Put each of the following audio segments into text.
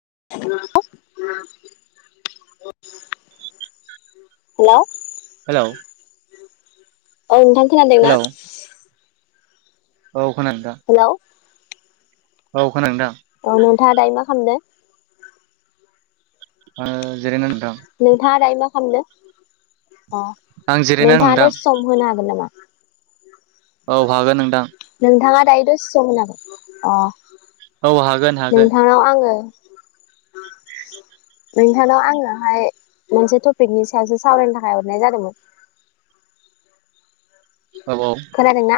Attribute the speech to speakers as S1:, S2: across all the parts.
S1: [unintelligible] Hello
S2: hello
S1: औ नोंथां खोनादों ना?
S2: हेलौ औ खोनादो दा?
S1: हेलौ
S2: औ खोना दा
S1: अ नोंथाङा दायो मा खामदो?
S2: ओ जिरायनानो
S1: नोंथाङा दायो मा खामदो? अ
S2: आं जिरायना दं
S1: नोंथाङा
S2: नोंथां
S1: दसे सम होनो हागोन नामा?
S2: औ हागोन नोंथां।
S1: नोंथाङा दायो दसे सम
S2: औ हागोन हागोन
S1: होनो हागोन नामा अ नोंथांनाव आङो उम स‌ नोंथांनाव आङोहाय मोनसे टपिकनि सायावसो सावरायनो थाखाय हरनाय जादोंमोन। ओ
S2: औ औ
S1: खोनादोंना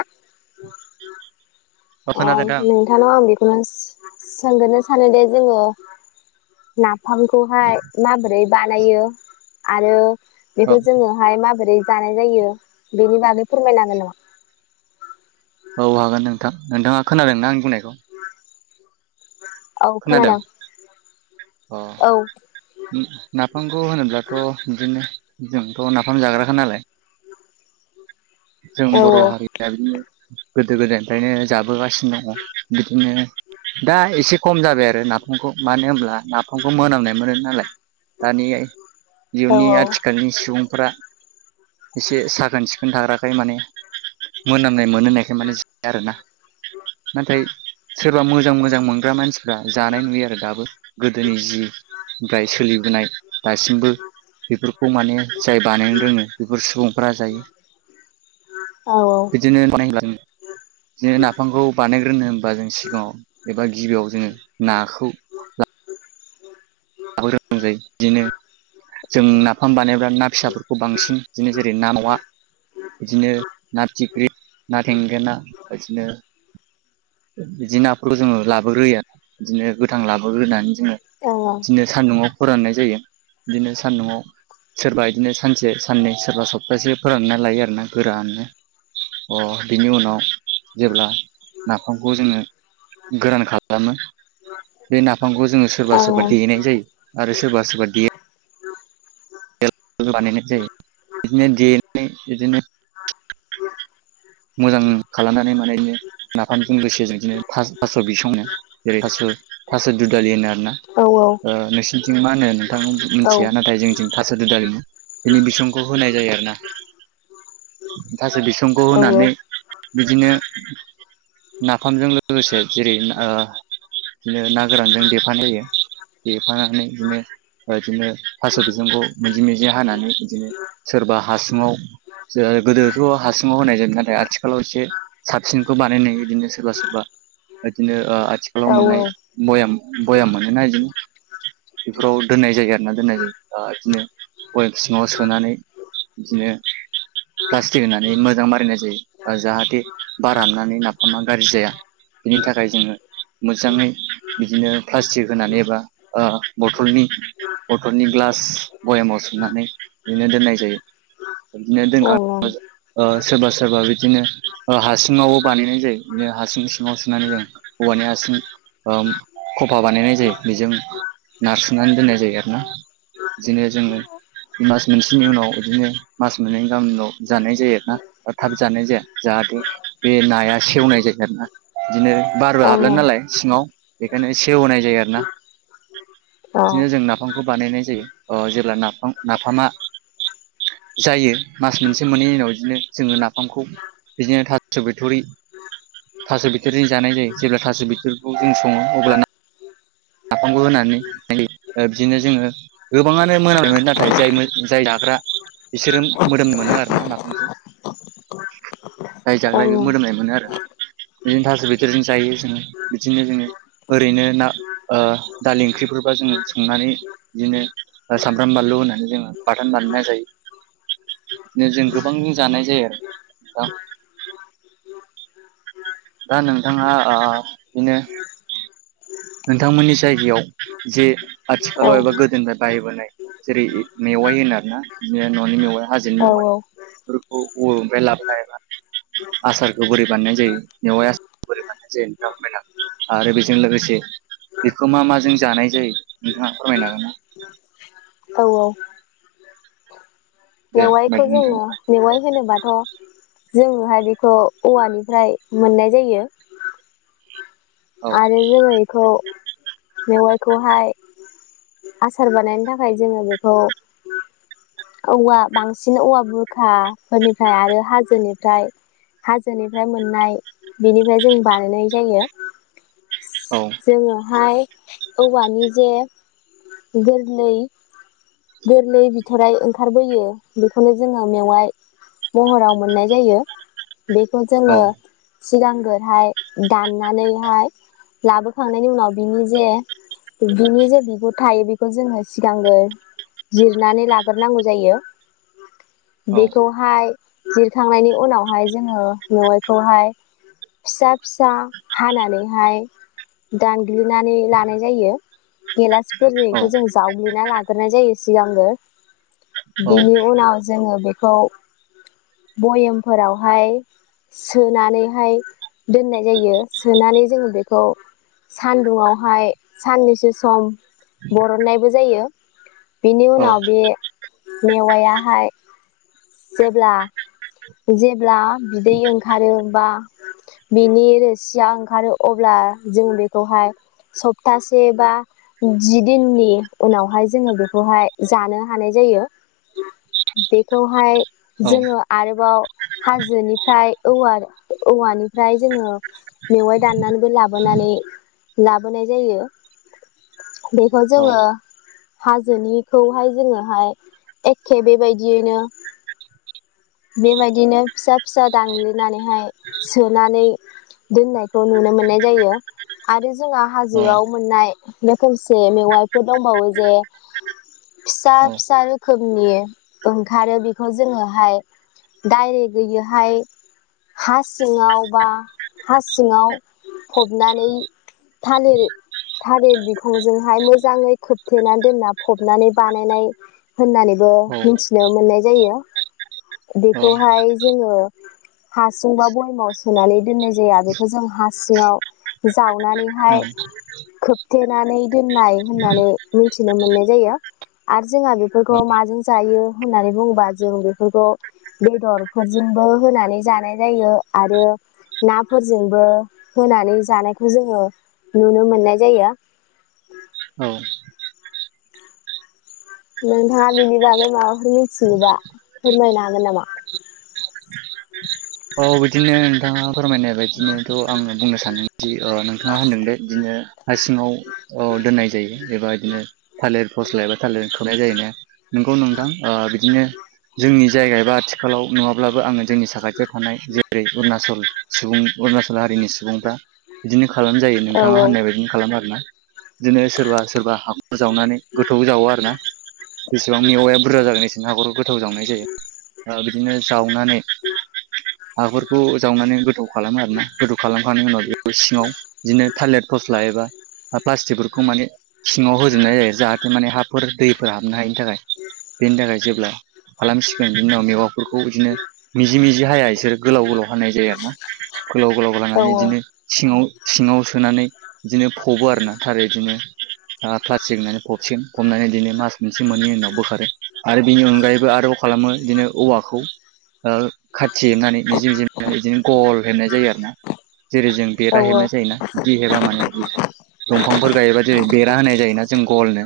S2: औ
S1: ओ ओ
S2: खोनादों
S1: अ
S2: नोंथां
S1: नोंथांनाव आं बेख होनोस सोंग्रोनो सानो दे जोङो ना फांखौहाय माबोरै बानायो आरो
S2: औ
S1: बेखौ जोङोहाय माबोरै जानाय जायो बेनि बागै फोरमायनो हागोन नामा?
S2: औ हागोन नोंथां नोंथाङा खोनादोंना आंनि बुंनायखौ?
S1: [unintelligible] औ खोनादों।
S2: अ
S1: औ
S2: नाफामखौ होनोब्लाथ' बिदिनो जोंथ' नाफाम जाग्राखा नालाय जों
S1: औ
S2: बर'
S1: औ
S2: हारिया बिदिनो [inaudible] गोदो गोदायनिफ्रायनो जाबोगासिनो दङ बिदिनो दा एसे खम जाबाय आरो नाफामखौ मानो होनब्ला नाफामखौ मोनामनाय मोनो। नालाय दानिया इउननि आथिखालनि सुबुंफोरा एसे साखोन सिख थाग्राखाय माने मोनाम नाय मोनो होननायखाय माने स दा आरोना नाथाय सोरबा मोजां मोजां मोनग्रा मानसिफ्रा जानाय नुयो आरो दाबो। गोदोनि जि ओमफ्राय सोलिबोनाय दासिमबो बेफोरखौ माने जाय बानायनो रोङो बेफोर सुबुंफोरा जायो। बिदिनो [unintelligible] नो नाफामखौ बानायग्रोनो होनबा जों सिगाङाव एबा गिबियाव जोङो नाखौ लाबोग्रोनांगौ जायो। बिदिनो जों नाफाम बानायोब्ला ना फिसाफोरखौ बांसिन बिदिनो जेरै ना मावा बिदिनो ना फिथिख्रि, ना थेंगोना बिदिनो। बिदि नाफोरखौ जोङो लाबोग्रोयो आरो बिदिनो गोथां लाब बो ग्रोनानै जोङो बिदिनो सान्दुङाव फोराननाय जायो। बिदिनो सान्दुुंआव सोरबा बिदिनो सानसे साननै सोरबा सप्तासे फोरानना लायो आरोना गोराननो। अ बिनि उनाव जेब्ला नाफामखौ जोङो गोरान खालामो बे नाफामखौ जोङो सोरबा सोरबा देनाय जायो आरो सोरबा सोरबा दे नानै बानायनाय जायो। बिदिनो देनानै बिदिनो मोजां खालामनानै माने बिदिनो नाफामजों लोगोसे जोंदिनो थास थास' बिसंनो जेरै थास' थास' दुदालि होनो आरोना ओ नोंसिनिथिं मा होनो? थां मिथिया नाथाय जोंनिथिं थास' दुदालि बुङो। बिनि बिसंखौ होनाय जायो आरो ना थास' बिसंखौ होना नै बिदिनो नाफामजों लोगोसे जेरै ओ बिदिनो ना गोरानजों देफानाय जायो। देफानानै बिदिनो बिदिनो थास' बिसंखौ मिजि मिजि हानानै बिदिनो सोरबा हासुङाव। सोर गोदोथ' हासुङाव होनाय जायो। ना आथिखालाव एसे साबसिनखौ बानायनाय बिदिनो सोरबा सोरबा बिदिनो ओ आथिखालाव मोननाय
S1: मेवाइखौ
S2: भयाम भयाम मोनोना बिदिनो। बेफोराव दोननाय जायो आरोना दोननाय जायो बिदिनो भयम सिङाव सोनानै बिदिनो प्लास्टिक होनानै मोजां मारिनाय जायो। जाहाथे बार हाबनानै नाफामा गाज्रि जाया। बिनि थाखाय जोङो मोजाङै बिदिनो प्लास्टिक होनानै एबा ओ बथलनि बथलनि ग्लास भयमाव सोमनानै बिदिनो दोननाय जायो। बिदिनो दोनखां ओ सोरबा सोरबा बि दिनो ओ हासिङावबो बानायनाय जायो। बिदिनो हासिं सिङाव सोनानै जों औवानि हासुं ओम खफा बानायनाय जायो। बेजों नारसोननानै दोननाय जायो आरो ना। जोङो जोङो मास मोनसेनि उनाव इदिनो मास मोननैनि गाहामनाव जानाय जायो आरो ना थाब जानाय जाया। जाहाथे बे नाया सेवनाय जायो आरो ना। बिदिनो बारबो हाबला नालाय सिङाव बेखायनो सेवहोनाय जायो आरो ना। बिदिनो जों नाफाम खौ बानायनाय जायो। अ जेब्ला नाफाम नाफामा जायो मास मोनसे मोनैनि उनाव इदिनो जोङो ना फामखौ बिदिनो थास' बिथ'रि थास' बिथ'रिजों जानाय जायो जेब्ला थास' बिथरिखौ जों सङो अब्लाना नाफामखौ होनानै [unintelligible] बिदिनो जोङो गोबाङानो मोनामनाय मोनो। नाथाय जाय जाय जाग्रा बिसोरो मोदोमनाय मोनो आरो ना नाफामखौ। जाय जाग्रा बे मोदोमनाय मोनो आरो। बिदिनो थास' बिथ्रिजों जायो जोङो। बिदिनो जोङो ओरैनो ना ओ दालि ओंख्रिफोरबा जोङो संनानै बिदिनो ओ सामब्राम बानलु होनानै जोङो बाथोन बानायना जायो। बिदिनो जों गोबां जानाय जायो आरो दा नोंथाङा ओ बिनो नोंथांमोननि जायगायाव जे आथिखालाव एबा गोदोनिफ्राय बाहायबोनाय जेरै मेवाइ होनो आरो ना। न'नि मेवाइआ हाजोनि मेवाइ फोरखौ [unintelligible] लाबोनाय एबा आसारखौ बोरै बानायनाय जायो? मेवाइ आसारखौ बोरै बानायनाय जायो? नोंथाङा बुंबाय ना आरो बेजों लोगोसे बेखौ मा माजों जानाय जायो? नोंथाङा फोरमायनो हागोन ना? दे
S1: मेवाइखौ
S2: बायदि नोंथां
S1: जोङो मेवाइ होनोबाथ' जोङोहाय बेखौ औवानिफ्राय मोननाय जायो।
S2: औ
S1: आरो जों इखौ मेवाइखौहाय आसार बानायनो थाखाय जोङो बेखौ औवा बांसिन औवा बुरखाफोरनिफ्राय आरो हाजोनिफ्राय हाजोनिफ्राय मोननाय बेनिफ्राय जों बानायनाय जायो।
S2: औ
S1: जोङोहाय औवानि जे गोरलै गोरलै बिथराय ओंखारबोयो बेखौनो जोङो मेवाइ महराव मोननाय जायो। बेखौ जोङो
S2: औ
S1: सिगांगोरहाय दाननानैहाय लाबोखांनायनि उनाव बिनि जे बिनि जे बिगुर थायो बेखौ जोङो सिगांग्रो जिरनानै लागोर नांगौ जायो।
S2: औ
S1: बेखौहाय जिरखांनायनि उनावहाय जोङो मेवाइखौहाय फिसा फिसा हानानैहाय दानग्लिनानै लानाय जायो।
S2: औ
S1: गेलासफोरजोंखौ जों जावग्लिना लाग्रोनाय जायो। सिगांग्रो
S2: औ
S1: बिनि उनाव जोङो बेखौ बयेमफोरावहाय सोनानैहाय दोननाय जायो सोनानै जोङो बेखौ सानदुंआवहाय साननैसो सम बरननायबो जायो। बेनि
S2: औ
S1: उनाव बे मेवायाहाय जेब्ला जेब्ला बिदै ओंखारो बा बिनि रोसिया ओंखारो अब्ला जों बेखौहाय सप्तासे बा जि दिननि उनावहाय जोङो बेखौहाय जानो हानाय जायो बेखौ खौहाय
S2: औ
S1: जोङो आरोबाव हाजोनिफ्राय औव औवानिफ्राय जोङो मेवाइ दाननानैबो लाबोनानै लाबोनाय जायो बेखौ जोङो हाजोनिखौहाय जोङोहाय एखे बेबायदियैनो बेबायदिनो फिसा-फिसा दान्लिनानैहाय सोनानै दोननायखौ नुनो मोननाय जायो आरो जोंहा हाजोआव मोननाय रोखोमसे मेवाइफोर दंबावो जे फिसा फिसा रोखोमनि ओ खारो बेखौ जोङोहाय डाइरेकयैहाय हा सिङाव बा हा सिङाव फबनानै थालिर थालिर बिखंजोंहाय मोजाङै खोबथेनानै दोनना फबनानै बानायनाय होननानैबो मिथि मिथिनो मोननाय जायो
S2: औ
S1: बेखौहाय जोङो हासुं बा बयमाव सोनानै दोननाय जाया बेखौ जों हा सिङाव जावनानैहाय
S2: औ
S1: खोबथेनानै दोननाय होननानै मिथिनो मोननाय जायो आरो जोंहा बेफोरखौ
S2: औ
S1: माजों जायो। होननानै बुङोबा जों बेफोरखौ बेदरफोरजोंबो होनानै जानाय जायो आरो नाफोरजोंबो होनानै जानायखौ जोङो नुनो मोननाय जायो।
S2: औ
S1: नोंथाङा बिनि बागै माबाफोर मिथियोबा फोरमायनो हागोन नामा?
S2: औ बिदिनो नोंथाङा फोरमायनाय बायदिनोथ' आङो बुंनो सानोदि नोंथाङा होनदोंले बिदिनो हारसिङाव दोननाय जायो एबा बिदिनो थालिर फस्ल एबा खौनाय जायो नंगौ नोंथां बिदिनो जोंनि जायगा ए बा आथिखालाव नङाब्लाबो आङो जोंनि थानाय जेरै अरुणचल सुबुं अरुणचल हारिनि सुबुंफ्रा बिदिनो खालाम जायो
S1: औ
S2: नोंथाङा होननाय बायदिनो खालामो आरोना। बिदिनो सोरबा-सोरबा हाब जावनानै गोथौ जावो आरो ना। जेसेबां मेवाया बुरजा जागोन बेनो हाखरखौ गोथाव जावनाय जायो बिदिनो जावनानै हाफोरखौ जावनानै गोथौ खालामो आरोना गोथौ खालामखांनायनि उनाव बे सिङाव बिदिनो थाललेट फस्ला एबा प्लास्टिकफोरखौ माने सिङाव होजोबनाय जायो जाहाथे माने हाफोर दैफोर हाबनो हायिनि थाखाय बेनि थाखाय जेब्ला खालामसिगोन बेनि उनाव मेवाफोरखौ बिदिनो मि जि मि जि हाया बिसोरो गोलाव गोलाव हानाय जायो आरो ना। गोलाव गोलाव
S1: औ
S2: लानानै बिदिनो सिङाव सिङाव सोनानै बिदिनो फबो आरोना थारै बिदिनो प्लास्टिक होननानै फबसिगन फबनानै बिदिनो मास मोनसे मोननै उनाव बोखारो आरो बिनि अनगायैबो आरोबाव खालामो बिदिनो औवाखौ। खाथि हेबनानै निजि मिजिनानै बिदिनो गल हेबनाय जायो आरो ना। जेरै जों
S1: औ
S2: बेरा हेबनाय जायो ना बिदि हेबा माने। दंफांफोर गायोबा जेरै बेरा होनाय जायोना जों गलनो।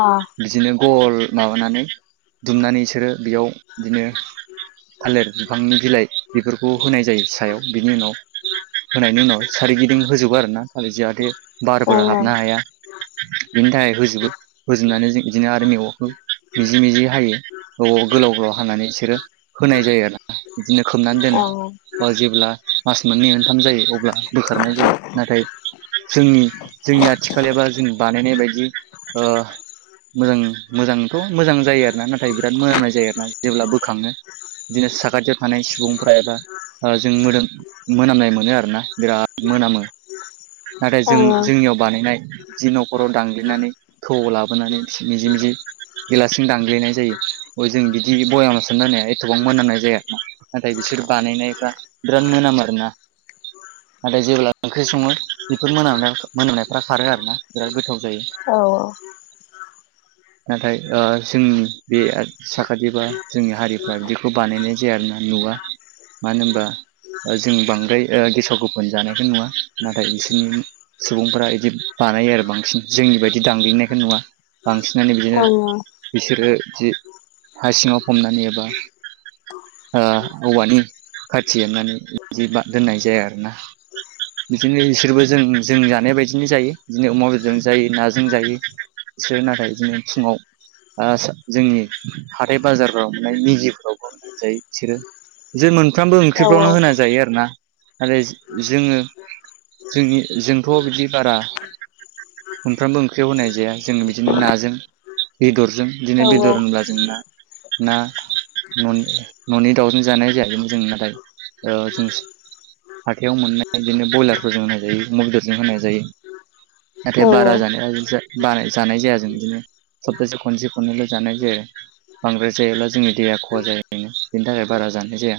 S1: औ
S2: बिदिनो गल माबानानै दुमनानै बिसोरो बेयाव बिदिनो थालिर बिफांनि बिलाइ बेफोरखौ होनाय जायो सायाव बिनि उनाव होनायनि उनाव सोरगिदिं होजोबो आरो ना थालिर जाहाथे
S1: अ
S2: बारफोर हाबनो
S1: ओं
S2: हाया बिनि थाखाय होजोबो होजोबनानै जों बिदिनो आरो मेगंखौ मिजि मिजि हायो गोलाव गोलाव हनानै सोर होनाय जायो आरोना बिदिनो खोमनानै दोनो
S1: ओं
S2: ओ जेब्ला मास मोननै मोनथाम जायो अब्ला बोखारनाय जायो नाथाय जोंनि जोंनि आथिखालबा जों बानायनाय बायदि ओ मोजां मोजांथ' मोजां जायो आरो ना नाथाय बिराद मोनामनाय जायो आरोना जेब्ला बो खांयो बिदिनो साखाथियाव थानाय सुबुंफ्रा एबा जों मोदोम मोनामनाय मोनो आरोना बिराद मोनामो। नाथाय जों
S1: ओं
S2: जोंनियाव बानायनाय जि न'खराव दांगग्लिनानै थौआव लाबोनानै मिजि मिजि गिलासजों दांग्लिनाय जायो जों बिदि बयामाव सोना होनाय एथ'बां मोनामनाय जाया आरोना नाथाय बिसोर बानायनायफ्रा बिराद मोनामो आर ना नाथाय जेब्ला ओंख्रि सङो बेफोर मोन मोनामनायफ्रा खारो आरो ना बिराद गोथाव जायो
S1: औ औ।
S2: नाथाय जोंनि बे साखाथि बा जोंनि हारि बिदिखौ बानायनाय जाया आरोना नुवा मानो होनबा जों बांद्राय गेसाव गोफोन जानायखौ नुवा नाथाय बिसोरनि सुबुंफोरा बिदि बानायो आरो बांसिन जोंनि बायदि दांलिंनायखौ नुवा बांसिनानो बिदिनो
S1: ओं औ ओं ओं
S2: बिसोरो जि हा सिङाव फबनानै एबा ओ औवानि खाथि हेबनानै बिदि दोननाय जाया आरोना बिदिनो बिसोरबो जों जों जानाय बायदिनो जायो बिदिनो अमा बेदरजों जायो नाजों जायो बिसोरो नाथाय बिदिनो फुङाव जोंनि हाथाय बाजारफ्राव मे मेजि औ औ बिसोरो जे मोन फ्रामबो
S1: औ
S2: ओंख्रिफ्रावनो होना जायो आरो ना। आरो जोङो जोंनि जोंथ' बिदि बारा मोनफ्रोमबो ओंख्रियाव होनाय जाया जोंङो बिदिनो नाजों बेदर जों दिनै
S1: औ
S2: बेदर होनब्ला जोंना ना ननि ननि दाउजों जानाय जाया बिनो जों नाथाय ओ जों हाथायाव मोननाय बिदिनो बयलारफोरजों होनाय जायो, अमा बेदरजों होनाय जायो नाथाय
S1: औ
S2: बारा जानाया जा बानाय जानाय जाया जों बिदिनो सप्तासे खनसे खननैल' जानाय जायो, बांद्राय जायोब्ला जोंनि देहा ख खहा जायो बेनि थाखाय बारा जानाय जाया,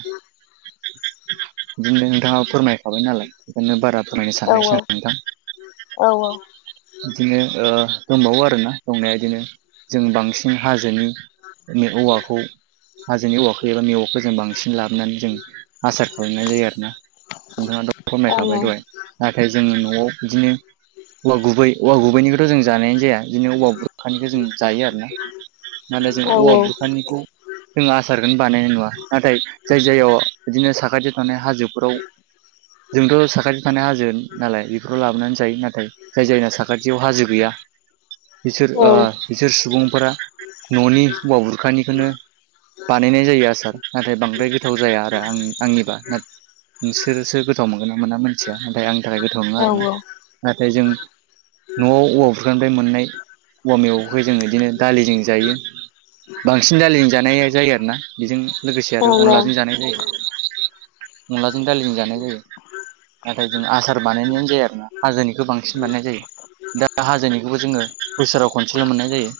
S2: बिदिनो नोंथाङा फोरमायखाबाय नालाय बेखायनो बारा फोरमायनो
S1: औ
S2: सानाखिसै आं नोंथां
S1: औ औ औ।
S2: बिदिनो ओ दंबावो आरोना दंनाया इदिनो जों बांसिन हाजोनि औवाखौ हाजोनि औवाखो एबा मेवाखो जों बांसिन लाबोनानै जों आसार खालामनाय जायो आरो ना नोंथाङाथ' फोरमायखाबाय
S1: ओं
S2: दहाय। नाथाय जोंङो न'आव बिदिनो औवा गुबै औवा गुबैनिखौथ' जों जानायानो जाया बिदिनो औवा बुरखानिखौ जों जायो आरो ना नाथाय जों
S1: ओं औ
S2: औवा
S1: औ
S2: बुरखानिखौ जों आसारखोनो बानायनाय नुवा। नाथाय जाय जाययाव बिदिनो साखाथि थानाय हाजोफोराव जोंथ साखाथि थानाय हाजो नालाय बेफोराव लाबोनानै जायो नाथाय जाय जायना साखाथियाव हाजो गैया बिसोर
S1: औ
S2: ओ बिसोर सुबुंफोरा ननि औवा बुरखानिखोनो बानायनाय जायो आसार नाथाय बांद्राय गोथाव जाया आरो आं आंनिबा नोंसोरसो गोथाव मोनगोन ना मोना मानथिया नाथाय आंनि थाखाय गोथाव नङा आरोना।
S1: औ औ
S2: नाथाय जों न'आव औवा बुरखानिफ्राय मोननाय औवा मेगंखौ जोंङो बिदिनो दालिजों जायो बांसिन दालिजों जानाया जायो आरोना बिजों लोगोसे आरो
S1: ओं ओं
S2: अनलाजों जानाय जायो। अनलाजों दालिजों जानाय जायो नाथाय जों आसार बानायनायानो जाया आरो ना। हाजोनिखो बांसिन बानायनाय जायो, दा हाजोनिखौबो जोङो बोसोराव खनसेल मोननाय जायो।